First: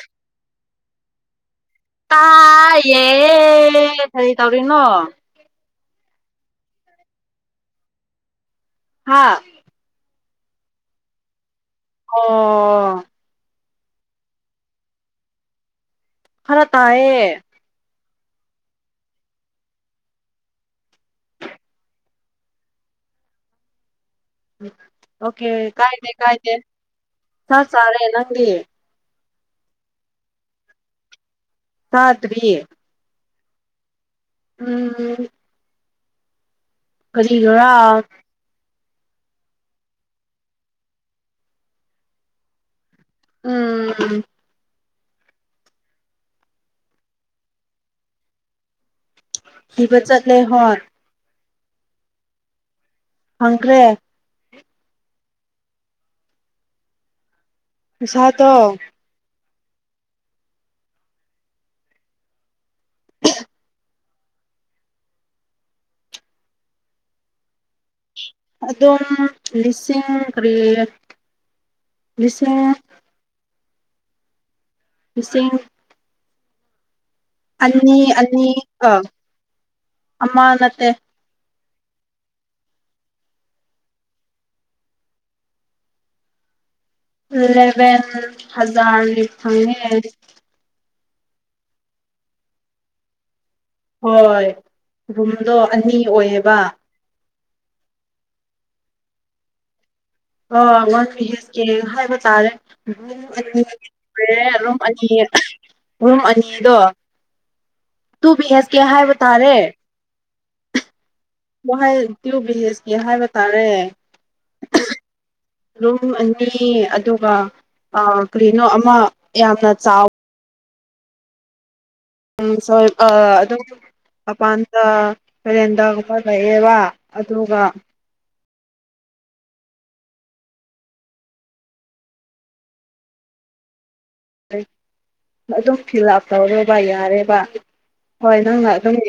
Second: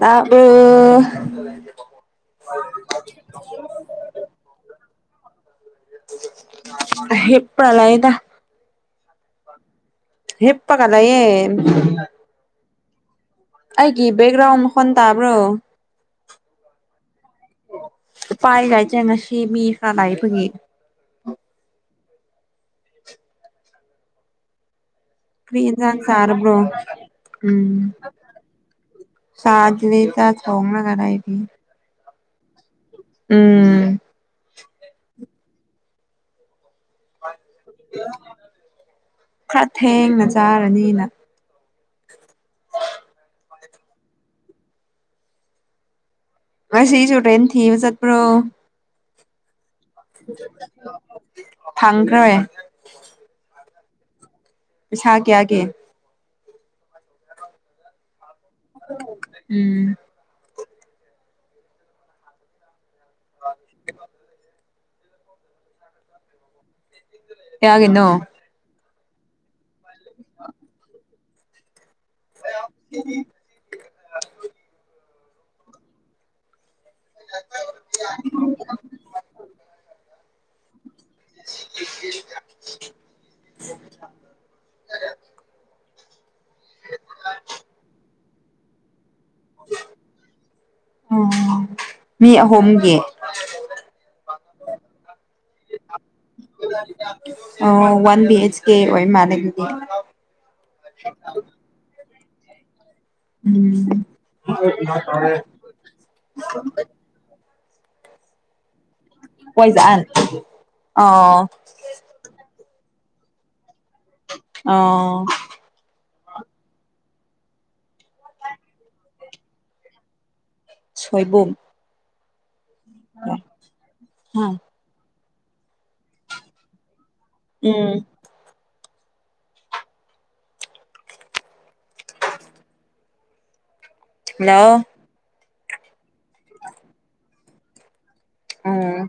ꯇꯕꯨ ꯇꯥꯏꯌꯦ ꯀꯔꯤ ꯇꯧꯔꯤꯅꯣ ꯍꯦ ꯄ꯭ꯔꯂꯗ ꯍꯥꯥ ꯍꯄꯒꯂ ꯌꯦ ꯑꯣ ꯑꯩꯒꯤ ꯦꯛꯒ꯭ꯔꯥꯎꯟ ꯍ ꯇꯕ꯭ꯔꯣ ꯍꯔ ꯇꯥꯑꯦ ꯄꯥꯏꯒꯥꯏꯖꯦ ꯉꯁꯤ ꯃꯤ ꯏꯁꯥꯅꯏ ꯐꯉ ꯎ ꯑꯣꯀꯦ ꯀꯔꯤ ꯏꯟꯖꯥꯡ ꯀꯥꯏꯗꯦ ꯀꯥꯏꯗꯦ ꯆꯥꯔꯕ꯭ꯔꯣ ꯁꯥ ꯆꯥꯔꯦ ꯅꯪꯗꯤ ꯁꯥꯖꯔꯤ ꯆ ꯆꯣꯡꯅ ꯀꯥꯏꯗꯤ ꯆꯇꯔꯤ ꯎꯝ ꯎꯝ ꯎꯝ ꯀꯔꯤꯒꯔ ꯈꯔ ꯊꯦꯡꯅ ꯆꯥꯔꯅꯤꯅ ꯎꯝꯝ ꯃꯁꯤꯁꯁꯨ ꯔ꯭ꯔꯦꯦꯟ ꯊꯤ ꯃꯁꯠꯄ꯭ꯔꯣ ꯕ ꯆꯠꯂꯦ ꯍꯔ ꯊꯪꯈ꯭ꯔꯦ ꯍꯪꯈ꯭ꯔꯦ ꯑꯁ ꯀꯦꯒꯦ ꯁꯥꯠ ꯎꯝ ꯍ ꯌꯥꯒꯅꯣ ꯑꯗꯨꯝ ꯂꯤꯁꯤꯡ ꯀꯔꯤ ꯕꯤꯁꯥ ꯁꯤꯡ ꯑꯅꯤ ꯑꯅꯤ ꯑ ꯑꯃ ꯅꯠꯇꯦ [unintelligible] ꯂꯂꯦꯚꯦꯟ ꯍꯖꯔ ꯂꯤ ꯐꯪꯉꯦ ꯎꯝ ꯃꯤ ꯑꯍꯨꯝꯒꯤ ꯍꯣꯏ ꯔꯨꯝꯗꯣ ꯑꯅꯤ ꯑꯣꯏꯌꯦꯕ ꯑ ꯋꯥꯟ ꯕꯤ ꯑꯦꯆ ꯀꯦ ꯑꯣꯏ ꯃꯥꯅꯦꯒꯤꯗꯤ ꯑꯣꯀ ꯍꯥꯏꯕ ꯇꯥꯔꯦ ꯔꯨꯝ ꯑꯅꯤ ꯎꯝ ꯔꯨꯝ ꯑꯅꯤ ꯔꯨꯝ ꯑꯅꯤꯗꯣ ꯇꯨ ꯑꯦꯁ ꯀꯦ ꯍꯥꯏꯕ ꯄꯣꯏꯁ ꯑ ꯋꯥ ꯇ꯭ꯌꯨ ꯕꯤꯍꯦꯁꯀꯤ ꯍꯥꯏꯕ ꯇꯥꯔꯦ ꯑꯣ ꯔꯨꯝ ꯑꯅꯤ ꯑꯗꯨꯒ ꯀꯔꯤꯅꯣ ꯑꯃ ꯌꯥꯝꯅ ꯆꯥꯎ ꯁꯣꯏꯕꯨꯝ ꯎꯝ ꯁ ꯑꯗꯨꯝ ꯎꯝ ꯃꯄꯥꯟꯗ ꯍꯔꯦꯟꯗꯒꯨꯝꯕ ꯂꯩꯑꯦꯕ ꯑꯗꯨꯒ [unintelligible] ꯍꯜꯂꯣ ꯑꯗꯨꯝ ꯐꯤꯜ ꯑꯞ ꯇꯧꯔꯦꯕ ꯌꯥꯔꯦꯕ ꯍꯣꯏ ꯅꯪꯅ ꯑꯗꯨꯝ ꯎꯝ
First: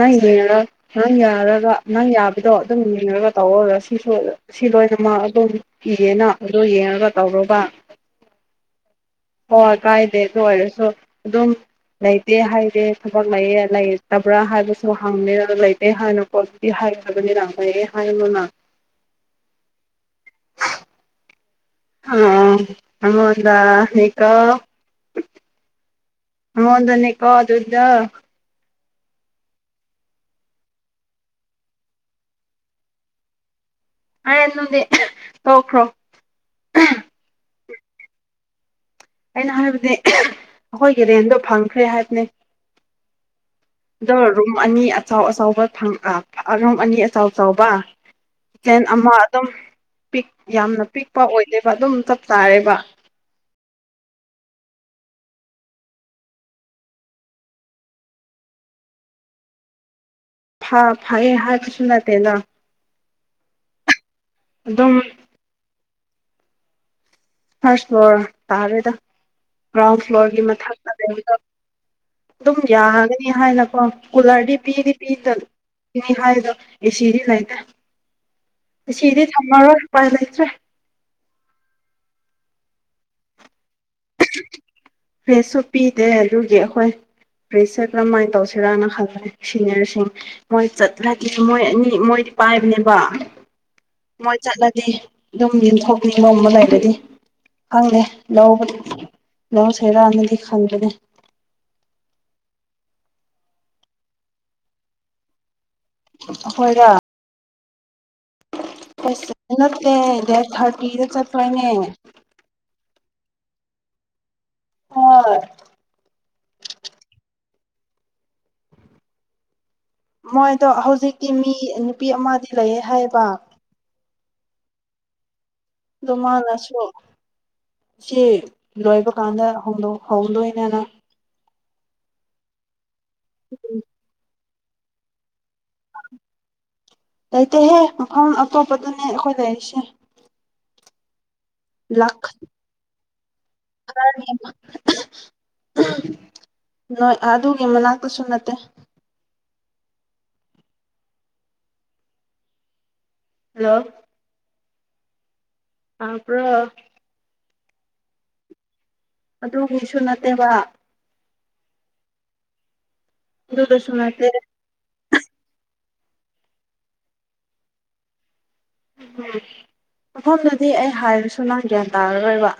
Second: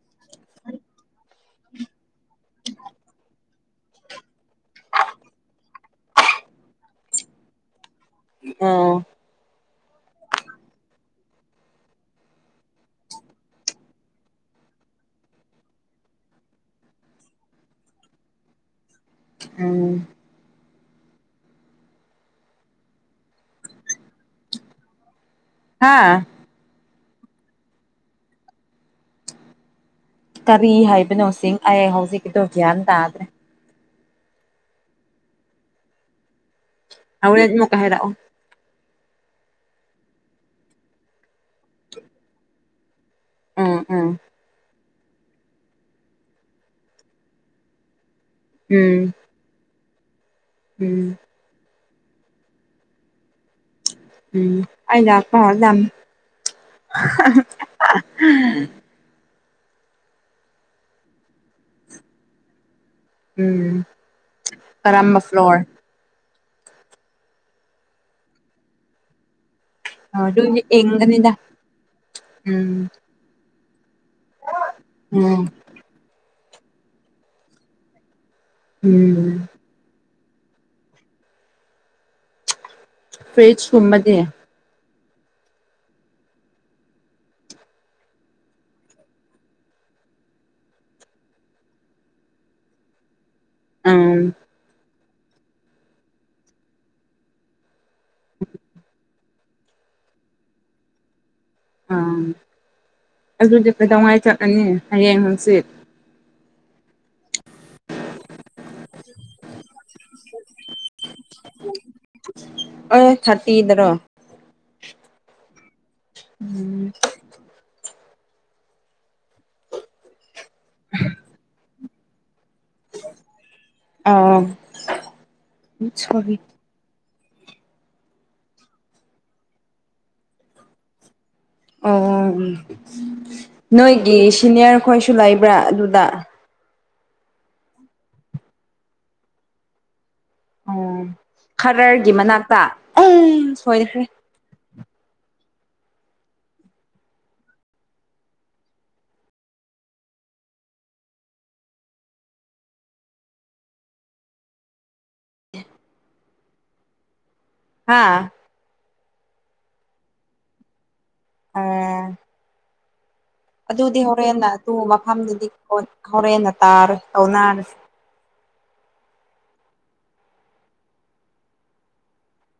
ꯅꯪꯉ ꯅꯪ ꯌꯥꯔꯒ ꯅꯪ ꯌꯥꯕꯗꯣ ꯑꯗꯨꯝ ꯌꯦꯡꯉꯒ ꯇꯧꯔꯔꯁꯤ ꯁꯤꯁꯨ ꯁꯤ ꯂꯣꯏꯅꯃꯛ ꯑꯗꯨꯝ ꯏꯌꯦꯅ ꯑꯗꯨ ꯌꯦꯡꯉꯒ ꯇꯧꯔꯒ ꯑ ꯍꯣꯏ ꯀꯥꯏꯗꯦ ꯑꯗꯨ ꯑꯣꯏꯔꯁꯨ ꯑꯗꯨꯝ ꯂꯩꯇꯦ ꯍꯥꯏꯔꯦ ꯊꯕꯛ ꯂꯩꯌꯦꯦ ꯂꯩꯇꯕ꯭ꯔꯥ ꯍꯥꯏꯕꯁꯨ ꯍꯪꯅꯤ ꯑꯗꯨ ꯂꯩꯇꯦ ꯍꯥꯏꯅꯨꯀꯣ ꯑꯗꯨ ꯅꯤꯔ ꯑꯦ ꯍꯥꯏꯣꯅ ꯑꯝ ꯑꯃꯗ ꯏꯀ ꯍꯥ ꯃꯗꯅꯤ ꯀꯋꯥ ꯑꯗꯨꯗ ꯀꯔꯤ ꯍꯥꯏꯕꯅꯣ ꯁꯤꯡ ꯑꯩ ꯍꯧꯖꯤꯛꯀꯤꯗꯣ ꯒ꯭ꯌꯥꯟ ꯇꯥꯗ꯭ꯔꯦ ꯑꯣ ꯅꯣꯈ꯭ꯔꯣ ꯑ ꯃ ꯀ ꯍꯔꯑꯣ ꯑꯩꯅ ꯍꯥꯏꯕꯗꯤ ꯑꯩꯈꯣꯏꯒꯤ ꯔꯦꯟꯗꯣ ꯐꯪꯈ꯭ꯔꯦ ꯍꯥꯏꯕꯅꯦ ꯎꯝ ꯎꯝ ꯑꯗ ꯔꯨꯝꯝ ꯑꯅꯤ ꯑꯆꯥꯎ ꯑꯆꯕ ꯑꯉꯝ ꯑꯅꯤ ꯑꯆꯥꯎ ꯆꯥꯎꯕ ꯀꯤ꯭ꯂꯦꯟ ꯎꯝ ꯑꯃ ꯑꯗꯨꯝ ꯄꯤꯛ ꯌꯥꯝꯅ ꯎꯝ ꯄꯤꯛꯄ ꯑꯣꯏꯗꯣꯏꯕ ꯑꯗꯨꯝ ꯆꯞ ꯆꯥꯔꯦꯕ ꯎꯝ ꯑꯩꯅꯥꯛꯄꯔꯗꯝ [inaudible] [unintelligible] ꯐ ꯐꯌꯦ ꯍꯥꯏꯕꯁꯨ ꯅꯠꯇꯦꯅ ꯎꯝ ꯀꯔꯝꯕ ꯐ꯭ꯂꯣꯔ ꯐꯔꯁ ꯍ ꯇꯥꯔꯦꯗ ꯒ꯭ꯔꯥꯎꯟ ꯐ꯭ꯂꯣꯔꯒꯤ ꯑꯗꯨꯗꯤ ꯃꯊꯛꯇ ꯏꯪꯒꯅꯤꯗ ꯑꯗꯨꯝ ꯎꯝ ꯌꯥꯒꯅꯤ ꯍꯥꯏꯅ ꯀꯨꯂꯔꯗꯤ ꯄꯤꯗꯤ ꯎꯝ ꯄꯤꯗꯅꯤ ꯍꯥꯏꯗꯣ ꯑꯦꯁꯤꯗꯤ ꯂꯩꯇ꯭ꯔꯦ ꯁꯤꯗꯤ ꯎꯝ ꯊꯝꯃꯔꯣꯏ ꯂꯩꯇ꯭ꯔꯦ ꯐꯦ ꯁꯨꯝꯃꯗꯤ ꯐ꯭ꯔꯦꯁꯁꯨ ꯄꯤꯗꯦ ꯑꯗꯨꯒꯤ ꯑꯩꯈꯣꯏ ꯄ꯭ꯔꯦꯁꯔ ꯀꯔꯝꯍꯥꯏꯅ ꯇꯧꯁꯤꯔꯥꯅ ꯈꯜꯂꯦ ꯁꯤꯅꯤꯌꯔꯁꯤꯡ ꯃꯣꯏ ꯆꯠꯂ ꯃꯣꯏ ꯑꯅꯤ ꯃꯣꯏ ꯄꯥꯏꯕꯅꯦꯕ ꯎꯝ ꯃꯣꯏ ꯆꯠꯂꯗꯤ ꯑꯗꯨꯝ ꯌꯦꯟꯊꯣꯛꯅꯤ ꯅꯣꯡꯃ ꯂꯩꯕꯗꯤ ꯈꯪꯗꯦ ꯂꯧꯕ ꯂꯧ ꯁꯣꯏꯔꯛꯑꯅꯗꯤ ꯈꯪꯕꯅꯦ ꯑꯥ ꯑꯗꯨꯗꯤ ꯀꯩꯗꯧꯉꯩ ꯆꯠꯂꯅꯤ ꯍꯌꯦꯡ ꯍꯪꯆꯠ ꯒ ꯑꯁ ꯅꯠꯇꯦ ꯗꯦꯠ ꯊꯥꯔꯇꯤꯗ ꯆꯠꯄꯅꯦ ꯑꯦ ꯊꯇꯤꯗꯔꯣ ꯍ ꯎꯝ ꯃꯣꯏꯗꯣ ꯍꯧꯖꯤꯛꯇꯤ ꯃꯤ ꯅꯨꯄꯤ ꯑꯃꯗꯤ ꯂꯩꯌꯦ ꯍꯥꯏꯕ ꯑꯥ ꯃꯅꯁꯨ ꯁꯤ ꯂꯣꯏꯕ ꯀꯥꯟꯗ ꯍꯧꯗꯣꯏꯅꯅ ꯑꯣ ꯑꯣ ꯅꯣꯏꯒꯤ ꯁꯤꯅꯤꯌꯔ ꯈꯣꯏꯁꯨ ꯂꯥꯛꯏꯕ ꯕ꯭ꯔꯥ ꯑꯗꯨꯗ ꯂꯩꯇꯦꯍꯦ ꯃꯐꯝ ꯑꯇꯣꯞꯄꯗꯅꯦ ꯑꯩꯈꯣꯏ ꯂꯩꯔꯤꯁꯦ ꯎꯝ ꯈꯔꯒꯤ ꯂꯛ ꯃꯅꯥꯛꯇ ꯎ ꯁꯣꯏꯗꯦ ꯅꯣꯏ ꯑꯗꯨꯒꯤ ꯃꯅꯥꯛꯇꯁꯨ ꯅꯠꯇꯦ ꯍꯜꯂꯣ ꯇꯥꯕ꯭ꯔꯣ ꯍꯥꯥ ꯑꯗꯨꯒꯤꯁꯨ ꯅꯠꯇꯦꯕ ꯑ ꯑꯗꯨꯗꯁꯨ ꯑꯗꯨꯗꯤ ꯅꯠꯇꯦ ꯍꯣꯔꯦꯟꯟꯅ ꯑꯗꯨ ꯃꯐꯝꯗꯨꯗꯤ ꯍꯣꯔꯦꯟꯅ ꯇꯥꯔꯦ ꯇꯧꯅꯔꯁꯦ ꯎꯝ ꯃꯐꯝꯗꯨꯗꯤ ꯑꯩ ꯍꯥꯏꯔꯁꯨ ꯅꯪ ꯒ꯭ꯌꯥꯟ ꯇꯥꯔꯔꯣꯏꯕ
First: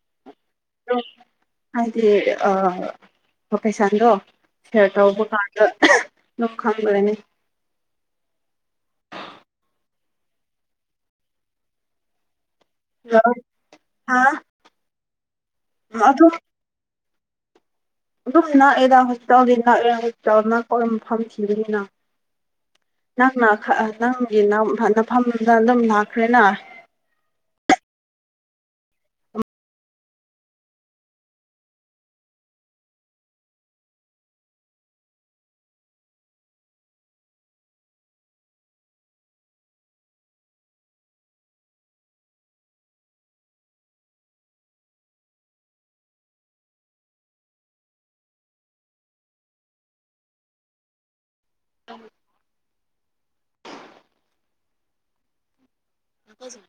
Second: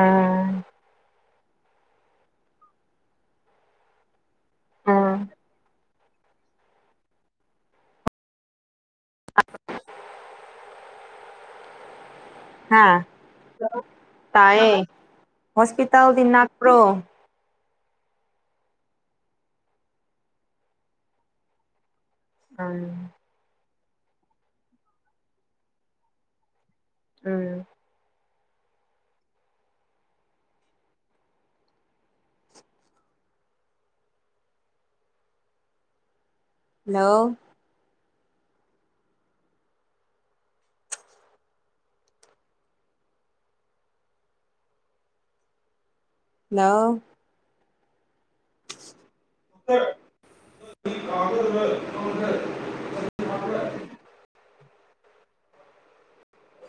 ꯑꯥ ꯍꯂ ꯍꯥꯏꯗꯤ ꯑ ꯑꯣ ꯐꯩꯁꯥꯟꯗꯣ ꯑꯥ ꯁꯇꯕꯨ ꯀꯥꯟꯗ ꯂꯣ ꯈꯪꯒꯗꯅꯦ ꯑ ꯍꯥ ꯇꯌꯦ ꯍꯁꯄꯤꯇꯥꯜꯗꯤ ꯑꯗꯨꯝ ꯅꯥꯛꯀ꯭ꯔꯣ ꯑꯗꯨꯝ ꯅꯛꯑꯗ ꯍꯣꯁꯄꯤꯇꯥꯜꯅꯤ ꯅꯛꯑ ꯍꯣꯁꯄꯤꯇꯥꯜ ꯅ ꯀꯔ ꯃꯐꯝ ꯊꯕꯅꯤꯅ ꯎꯝ ꯅꯪꯅ ꯅꯪꯒꯤ ꯅꯐꯝꯗ ꯑꯗꯨꯝ ꯂꯥꯛꯈ꯭ꯔꯦꯅ ꯎꯝ ꯍꯜꯂꯣ ꯅꯅꯥ ꯎ ꯀ ꯁ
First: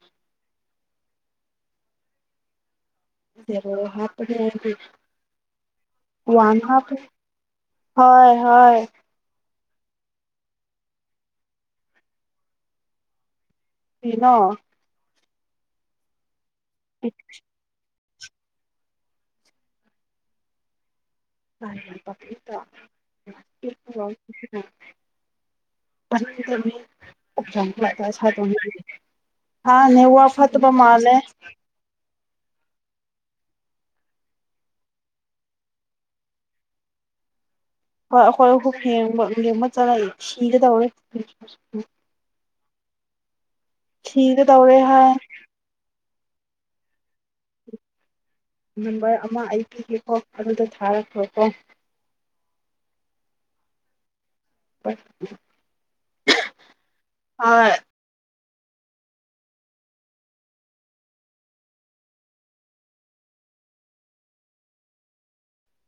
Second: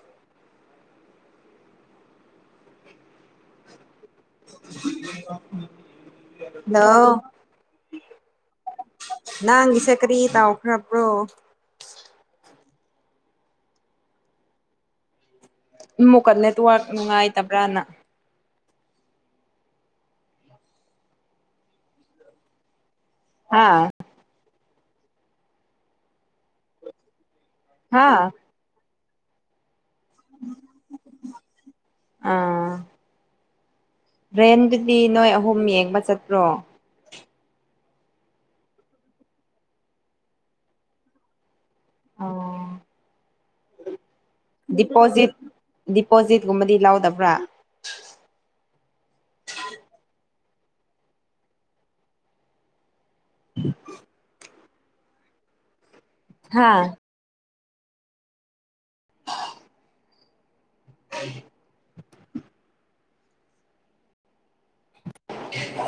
ꯔ ꯍꯥꯄꯅꯤ ꯋꯥ ꯍꯜꯂꯣ ꯍꯥꯄ ꯍꯣꯏ ꯍꯣꯏ ꯅꯪꯒꯤꯁꯦ ꯀꯔꯤ ꯇ ꯑꯣꯈ꯭ꯔ ꯄꯨ꯭ꯔꯣ ꯁꯤꯩꯅꯣ ꯃꯨꯀꯠꯅꯦ ꯇ ꯅꯨꯡꯉꯥꯏꯇꯕ꯭ꯔꯥꯅ ꯍꯥ ꯍꯥ [unintelligible] ꯁꯥ ꯇꯧ ꯍꯥꯅꯦꯦ ꯋꯥ ꯋꯥ ꯐꯠꯇꯕ ꯃꯥꯅꯦ ꯕ꯭ꯔꯦꯟꯗꯨꯗꯤ ꯅꯣꯏ ꯑꯍꯨꯝ ꯌꯦꯡꯕ ꯆꯠꯄ꯭ꯔꯣ ꯍ ꯍꯣꯏ ꯍꯦ ꯍꯃ ꯆꯂꯏ ꯁꯤꯒ ꯇꯧꯔ ꯑꯣ ꯊꯤꯒ ꯇꯧꯔꯦ ꯄꯣꯖꯤꯠꯀꯨꯝꯕꯗꯤ ꯂꯧꯗꯕ꯭ꯔꯥ ꯅꯝꯕꯔ ꯑꯃ ꯑꯩ ꯄꯤꯒꯦꯀꯣ ꯑꯗꯨꯗ ꯊꯥꯔꯛꯈ꯭ꯔꯣꯀꯣ ꯎꯝ ꯍꯣꯏ ꯍꯥꯥ ꯑ [unintelligible] [unintelligible]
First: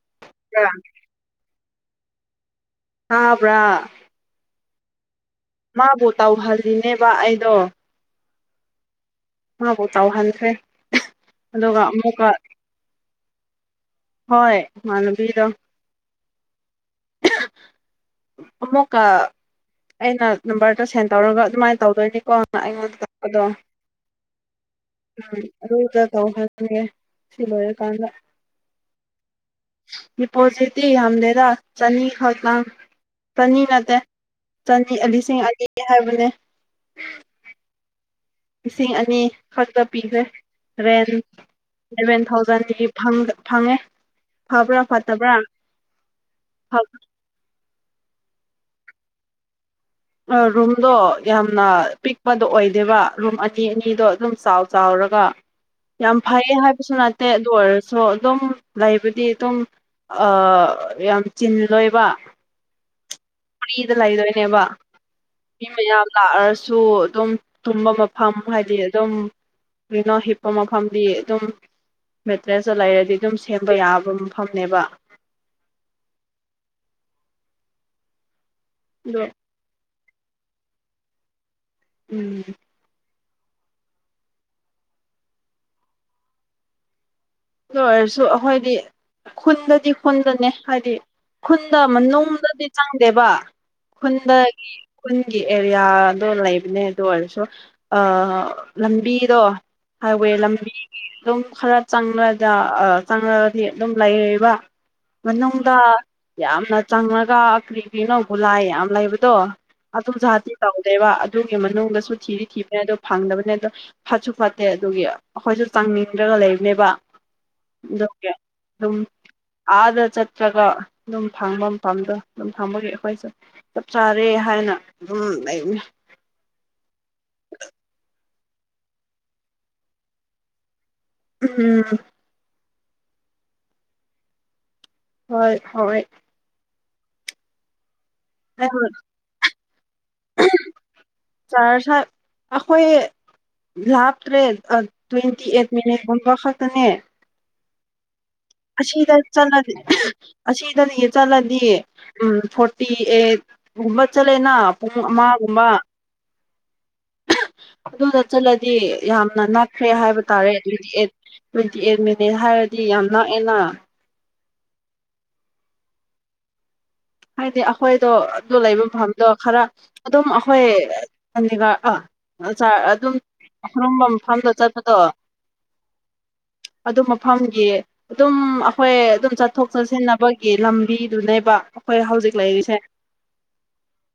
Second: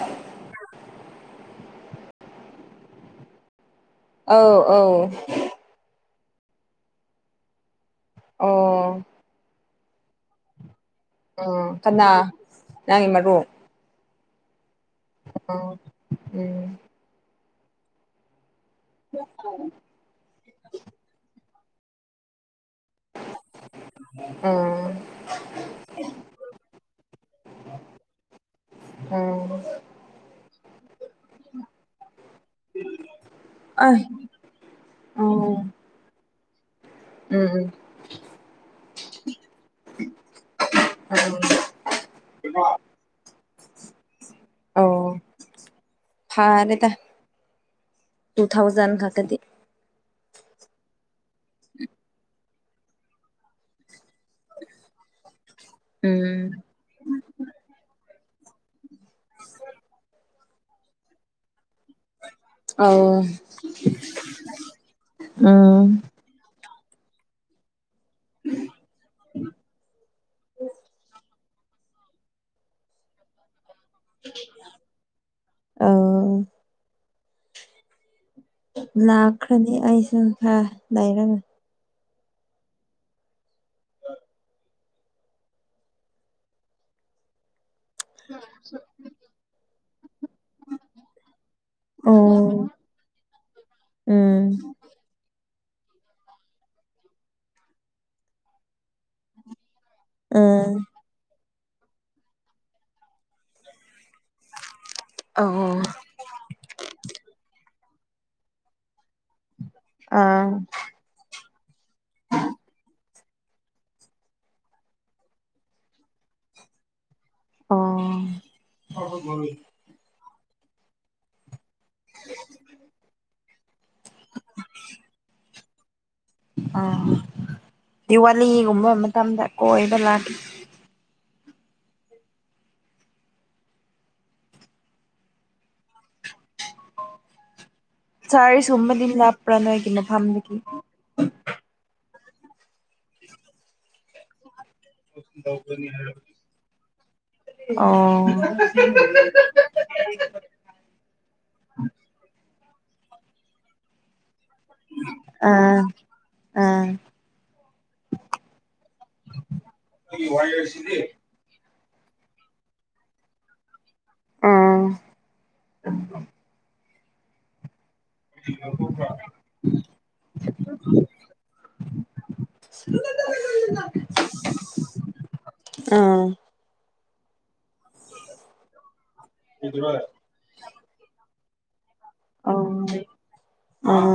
ꯑ ꯇꯥꯕ꯭ꯔꯥ ꯑꯥꯎ ꯑꯧ ꯃꯥꯕꯨ ꯇꯧꯍꯜꯂꯤꯅꯦꯕ ꯑꯩꯗꯣ ꯑꯣ ꯍꯕꯨ ꯇꯥꯎ ꯍꯟꯗ꯭ꯔꯦ ꯎ ꯀꯅꯥ ꯅꯪꯒꯤ ꯃꯔꯨꯞ ꯍꯣꯏ ꯃꯥꯅꯕꯤꯗꯣ ꯑꯣ ꯎꯝ ꯑꯃꯨꯛꯀ ꯑꯩꯅ ꯅꯝꯕꯔꯗ ꯁꯦꯟ ꯇꯧꯔꯒ ꯑꯗꯨꯃꯥꯏꯅ ꯇꯧꯗꯣꯏꯅꯤꯀꯣ ꯑꯩꯉꯣꯟꯗ ꯇꯥꯛꯄꯗꯣ ꯎꯝ ꯎꯝ ꯑꯗꯨꯗ ꯇꯧꯍꯟꯉꯦ ꯁꯤ ꯂꯣꯏꯔꯀꯥꯟꯗ ꯎꯝ ꯏ ꯄꯣꯁꯤꯇ ꯌꯥꯝꯗꯦꯗ ꯆꯅꯤ ꯍꯪ ꯆꯅꯤ ꯅꯠꯇꯦ ꯑꯩ ꯆꯅꯤ ꯑꯂꯤꯁꯤꯡ ꯎꯝ ꯑꯂꯤ ꯍꯥꯏꯕꯅꯦ ꯎꯝ ꯎꯝ ꯂꯤꯁꯤꯡ ꯑꯅꯤ ꯈꯛꯇ ꯄꯤꯈ꯭ꯔꯦ ꯔꯦꯟ ꯁꯂꯚꯦꯟ ꯊꯥꯎꯖꯟꯗꯒꯤ ꯐꯪꯉꯦ ꯐꯕ꯭ꯔꯥ ꯑꯣ ꯐꯠꯇꯕ꯭ꯔꯥ ꯐꯕꯥ ꯇ ꯊꯥꯎꯖꯟ ꯈꯛꯇꯗꯤ ꯔꯨꯝꯗꯣ ꯌꯥꯝꯅ ꯄꯤꯛꯄꯗꯣ ꯑꯣꯏꯗꯦꯕ ꯔꯨꯝ ꯑꯅꯤ ꯑꯅꯤꯗꯣ ꯑꯗꯨꯝ ꯆꯥꯎ ꯆꯥꯎꯔꯒ ꯌꯥꯝ ꯎꯝ ꯐꯩꯌꯦ ꯍꯥꯏꯕꯁꯨ ꯅꯠꯇꯦ ꯑꯗꯨ ꯑꯣꯏꯔꯁꯨ ꯑꯗꯨꯝ ꯂꯩꯕꯗꯤ ꯑꯗꯨꯝ ꯌꯥꯝ ꯆꯤꯟ ꯂꯣꯏꯕ ꯑꯧ ꯐꯨꯔꯤꯗ ꯂꯩꯗꯣꯏꯅꯦꯕ ꯃꯤ ꯎꯝ ꯃꯌꯥꯝ ꯂꯥꯛꯑꯔꯁꯨ ꯑꯗꯨꯝ ꯇꯨꯝꯕ ꯐꯝ ꯍꯥꯏꯗꯤ ꯑꯗꯨꯝ ꯀꯩꯅꯣ ꯍꯤꯞꯄ ꯃꯐꯝꯗꯤ ꯑꯗꯨꯝ ꯃꯠꯇ꯭ꯔꯦ ꯆꯣ ꯂꯥꯏꯔꯗꯤ ꯕ ꯌꯥꯕ ꯃꯐꯝꯅꯦꯕ ꯑꯧ ꯑꯗꯣ ꯂꯥꯛꯈ꯭ꯔꯅꯤ ꯑꯩꯁꯨ ꯈꯔ ꯂꯩꯔꯒ ꯎꯝ ꯂꯣꯏꯔꯁꯨ ꯑꯩꯈꯣꯏꯗꯤ ꯈꯨꯟꯗꯗꯤ ꯈꯨꯟꯗꯅꯦ ꯍꯥꯏꯗꯤ ꯈꯨꯟꯗ ꯃꯅꯨꯡꯗꯗꯤ ꯎꯝ ꯆꯪꯗꯦꯕ ꯎꯝ ꯈꯨꯨꯟꯗꯒꯤ ꯈꯨꯟꯒꯤ ꯑꯦꯔꯤꯌꯥꯗꯣ ꯂꯩꯕꯅꯦ ꯑꯗꯨ ꯑꯣꯏꯔꯁꯨ ꯑ ꯂꯝꯕꯤꯗꯣ ꯍꯥꯏꯋꯦ ꯎꯝ ꯂꯝꯕꯤꯒꯤ ꯑꯗꯨꯝ ꯈꯔ ꯆꯪꯂꯒ ꯑꯥ ꯆꯪꯉꯑꯗꯤ ꯑꯗꯨꯝ ꯂꯩꯔꯤꯕ ꯑꯣ ꯃꯅꯨꯡꯗ ꯌꯥꯝꯅ ꯆꯪꯉꯒ ꯑ ꯀ꯭ꯔꯤ ꯀ꯭ꯔꯤꯅꯣꯕꯨꯂꯥꯏ ꯌꯥꯝ ꯂꯩꯕꯗꯣ ꯑꯗꯨ ꯑꯥ ꯖꯥꯇꯤ ꯇꯧꯗꯦꯕ ꯑꯗꯨꯒꯤ ꯃꯅꯨꯡꯗꯁꯨ ꯊꯤꯗꯤ ꯊꯤꯕꯅꯦ ꯑꯗꯨ ꯐꯪꯗꯕꯅꯦ ꯑꯗ ꯐꯠꯁꯨ ꯐꯠꯇꯦ ꯑꯗꯨꯒꯤ ꯑꯈꯣꯏꯁꯨ ꯆꯥꯡꯅꯤꯡꯗ꯭ꯔꯒ ꯂꯩꯕꯅꯦꯕ ꯑꯣ ꯑꯗꯨꯒꯤ ꯑꯗꯨꯝ ꯑꯥꯗ ꯆꯠꯇ꯭ꯔꯒ ꯑꯗꯨꯝ ꯐꯪꯐꯝ ꯃꯐꯝꯗꯣ ꯑꯗꯨꯝ ꯊꯝꯕꯒꯤ ꯑꯩꯈꯣꯏꯁꯨ ꯆꯞ ꯆꯥꯔꯦ ꯍꯥꯏꯅ ꯑꯗꯨꯝ ꯂꯩꯕꯅꯤ ꯍꯣꯂꯤꯒꯨꯝꯕ ꯃꯇꯝꯗ ꯀꯣꯏꯕ ꯂꯥꯛꯀꯦ ꯎꯝ ꯍꯣꯏ ꯍꯣꯏ ꯆꯥꯔꯤ ꯁꯣꯝꯃꯗꯤ ꯂꯥꯞꯄ꯭ꯔꯥ ꯅꯣꯏꯒꯤ ꯃꯐꯝꯗꯒꯤ ꯆꯥꯔꯖ ꯑꯩꯈꯣꯏ ꯂꯥꯞꯇ꯭ꯔꯦ ꯑ ꯇ꯭ꯋꯦꯟꯇꯤ ꯑꯩꯠ ꯃꯤꯅꯤꯠꯒꯨꯝꯕ ꯈꯛꯇꯅꯦ ꯑꯣ ꯑꯁꯤꯗ ꯆꯠꯂꯗꯤ ꯑꯍ ꯑꯁꯤꯗꯗꯤ ꯆꯠꯂꯗꯤ ꯎꯝ ꯐꯣꯔ ꯇꯤ ꯑꯦꯠ ꯒꯨꯝꯕ ꯆꯠꯂꯦꯅ ꯄꯨꯡ ꯑꯃꯒꯨꯝꯕ ꯑꯥ ꯑꯥ ꯑꯥ ꯑꯗꯨꯗ ꯆꯠꯂꯗꯤ ꯌꯥꯝꯅ ꯅꯛꯈ꯭ꯔꯦ ꯑꯣ ꯍꯥꯏꯕ ꯇꯥꯔꯦ ꯑꯗꯨꯗꯤ ꯑꯥ eight twenty eight minute ꯍꯥꯏꯔꯗꯤ ꯌꯥꯝ ꯅꯛꯑꯦꯅ ꯑꯪ ꯍꯥꯏꯗꯦ ꯑ ꯑꯩꯈꯣꯏꯗꯣ ꯑꯗꯨ ꯂꯩꯕ ꯃꯐꯝꯗꯣ ꯈꯔ ꯑꯗꯨꯝ ꯑꯈꯣꯏ [unintelligible] ꯑꯗꯨꯝ ꯑꯔꯨꯝꯕ ꯃꯐꯝꯗ ꯆꯠꯄꯗꯣ ꯑꯗꯨ ꯃ ꯐꯝꯒꯤ ꯑꯗꯨꯝ ꯑꯈꯣꯏ ꯑꯗꯨꯝ ꯆꯠꯊꯣꯛ ꯆꯠꯁꯤꯟꯅꯕꯒꯤ ꯂꯝꯕꯤꯗꯨꯅꯦꯕ ꯍꯣꯏ ꯍꯧꯖꯤꯛ ꯂꯩꯔꯤꯁꯦ ꯑꯥ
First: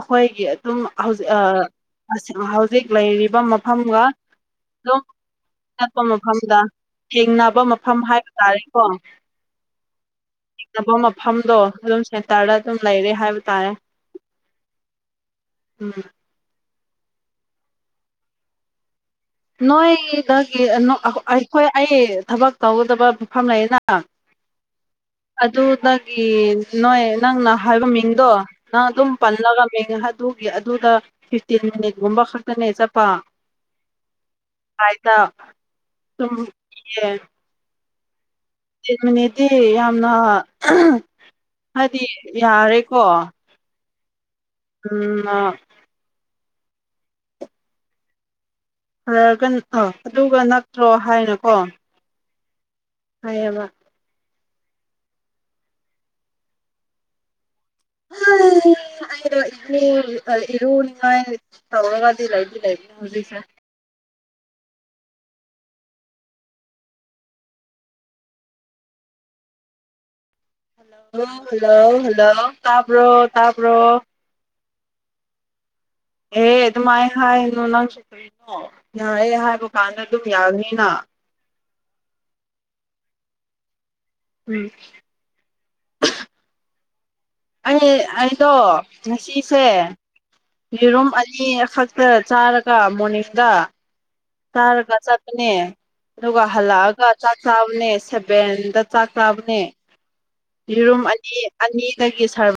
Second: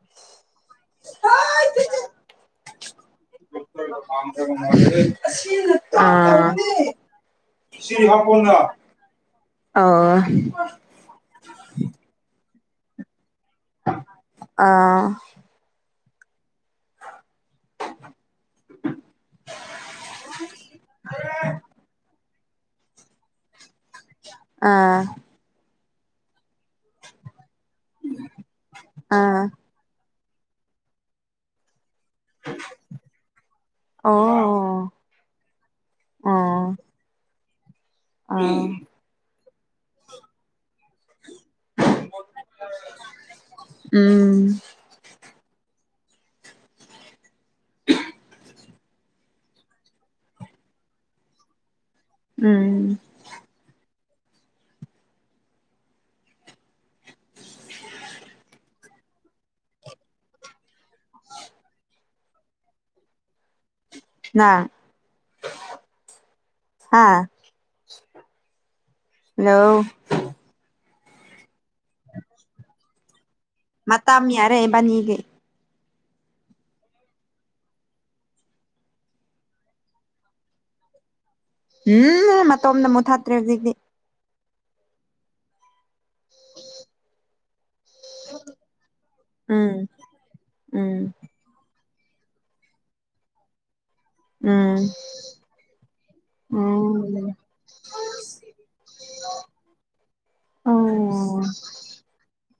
ꯑꯈꯣꯏꯒꯤ ꯑꯗꯨꯝ ꯍꯧꯖꯤꯛ ꯑ ꯑꯁꯤ ꯑ ꯍꯧꯖꯤꯛ ꯂꯩꯔꯤꯕ ꯃꯐ ꯆꯠꯄ ꯑꯥ ꯃꯐꯝꯗ ꯊꯦꯡꯅꯕ ꯃꯐꯝ ꯍꯥꯏꯕ ꯇꯥꯔꯦꯀꯣ ꯅꯕ ꯃꯐꯝꯗꯣ ꯑꯗꯨꯝ ꯇꯥꯔ ꯑꯗꯨꯝ ꯂꯩꯔꯦ ꯍꯥꯏꯕ ꯇꯥꯔꯦ ꯎꯝ ꯅꯣꯏꯗꯒꯤ ꯑ ꯅꯣ ꯑ ꯍꯣ ꯑꯩꯈꯣꯏ ꯑꯩ ꯊꯕꯛ ꯇꯧꯒꯗꯕ ꯃꯐꯝ ꯂꯩꯌꯦꯅ ꯑꯥ ꯑꯗꯨꯗꯒꯤ ꯅꯣꯏ ꯅꯪꯅ ꯍꯥꯏꯕ ꯃꯤꯡꯗꯣ ꯅꯪ ꯑꯗꯨꯝ ꯄꯜꯂꯒ ꯃꯤꯡ ꯍꯥ ꯗꯨꯒꯤ ꯑꯗꯨꯗ ꯐꯤꯐꯇꯤꯟ ꯃꯤꯅꯤꯠꯒꯨꯝꯕ ꯈꯛꯇꯅꯦ ꯆꯠꯄ ꯑꯣ ꯐꯥꯏꯗ ꯇ ꯑꯥ ꯑꯥ ꯇꯨꯝ ꯃꯤꯌꯦ ꯇꯦꯟ ꯃꯤꯅꯤꯠꯇꯤ ꯌꯥꯝꯅ ꯍꯥꯏꯗꯤ ꯌꯥꯔꯦꯀꯣ ꯎꯝ ꯎꯝ ꯅ [unintelligible] ꯐꯒꯟ ꯑ ꯑꯗꯨꯒ ꯅꯛꯇ꯭ꯔꯣ ꯍꯥꯏꯅꯀꯣ ꯎꯝ ꯍꯥꯏꯌꯦꯕ ꯑ ꯍ ꯑꯩꯗꯣ ꯏꯔꯨ ꯑ ꯏꯔꯨꯅꯤꯡꯉꯥꯏ ꯇꯧꯔꯒꯗꯤ ꯂꯩꯗꯤ ꯂꯩꯕꯅꯦ ꯍꯨꯖꯤꯛꯁꯦ ꯅꯥ ꯑꯥ ꯍꯜꯂꯣ ꯍꯜꯂꯣ ꯍꯜꯂꯣ ꯍꯜꯂꯣ ꯇꯥꯄ ꯃꯝ ꯌꯥꯔꯦ ꯅꯤꯒ ꯑꯦ ꯑꯗꯨꯃꯥꯏꯅ ꯍꯥꯏꯅꯨ ꯅꯪꯁꯨ ꯀꯔꯤꯩꯅꯣ ꯌꯥꯑꯦ ꯍꯥꯏꯕ ꯀꯥꯟꯗ ꯑꯗꯨꯝ ꯌꯥꯅꯤꯅ [unintelligible] ꯎꯝ ꯃꯇꯣꯝꯗ ꯑꯃꯨꯛ ꯊꯥꯠꯇ꯭ꯔꯦ ꯍꯧꯖꯤꯛꯇꯤ ꯎꯝ ꯑꯩ ꯑꯩꯗꯣ ꯉꯁꯤꯁꯦ ꯎꯝ ꯎꯝ ꯌꯦꯔꯨꯝ ꯑꯅꯤꯈꯛ ꯈ ꯆꯥꯔꯒ ꯃꯣꯅꯤꯁꯇ ꯎꯝ ꯆꯥꯔꯒ ꯆꯠꯄꯅꯦ ꯑꯗꯨꯒ ꯍꯜꯂꯛꯑꯒ ꯆꯥꯛ ꯎꯝ ꯆꯥꯕꯅꯦ ꯁꯕꯦꯟꯗ ꯆꯥꯛ ꯆꯥꯕꯅꯦ ꯌꯦꯔꯨꯝ ꯑꯅꯤ ꯑꯣ ꯑꯅꯤꯗꯒꯤ ꯁꯥꯔ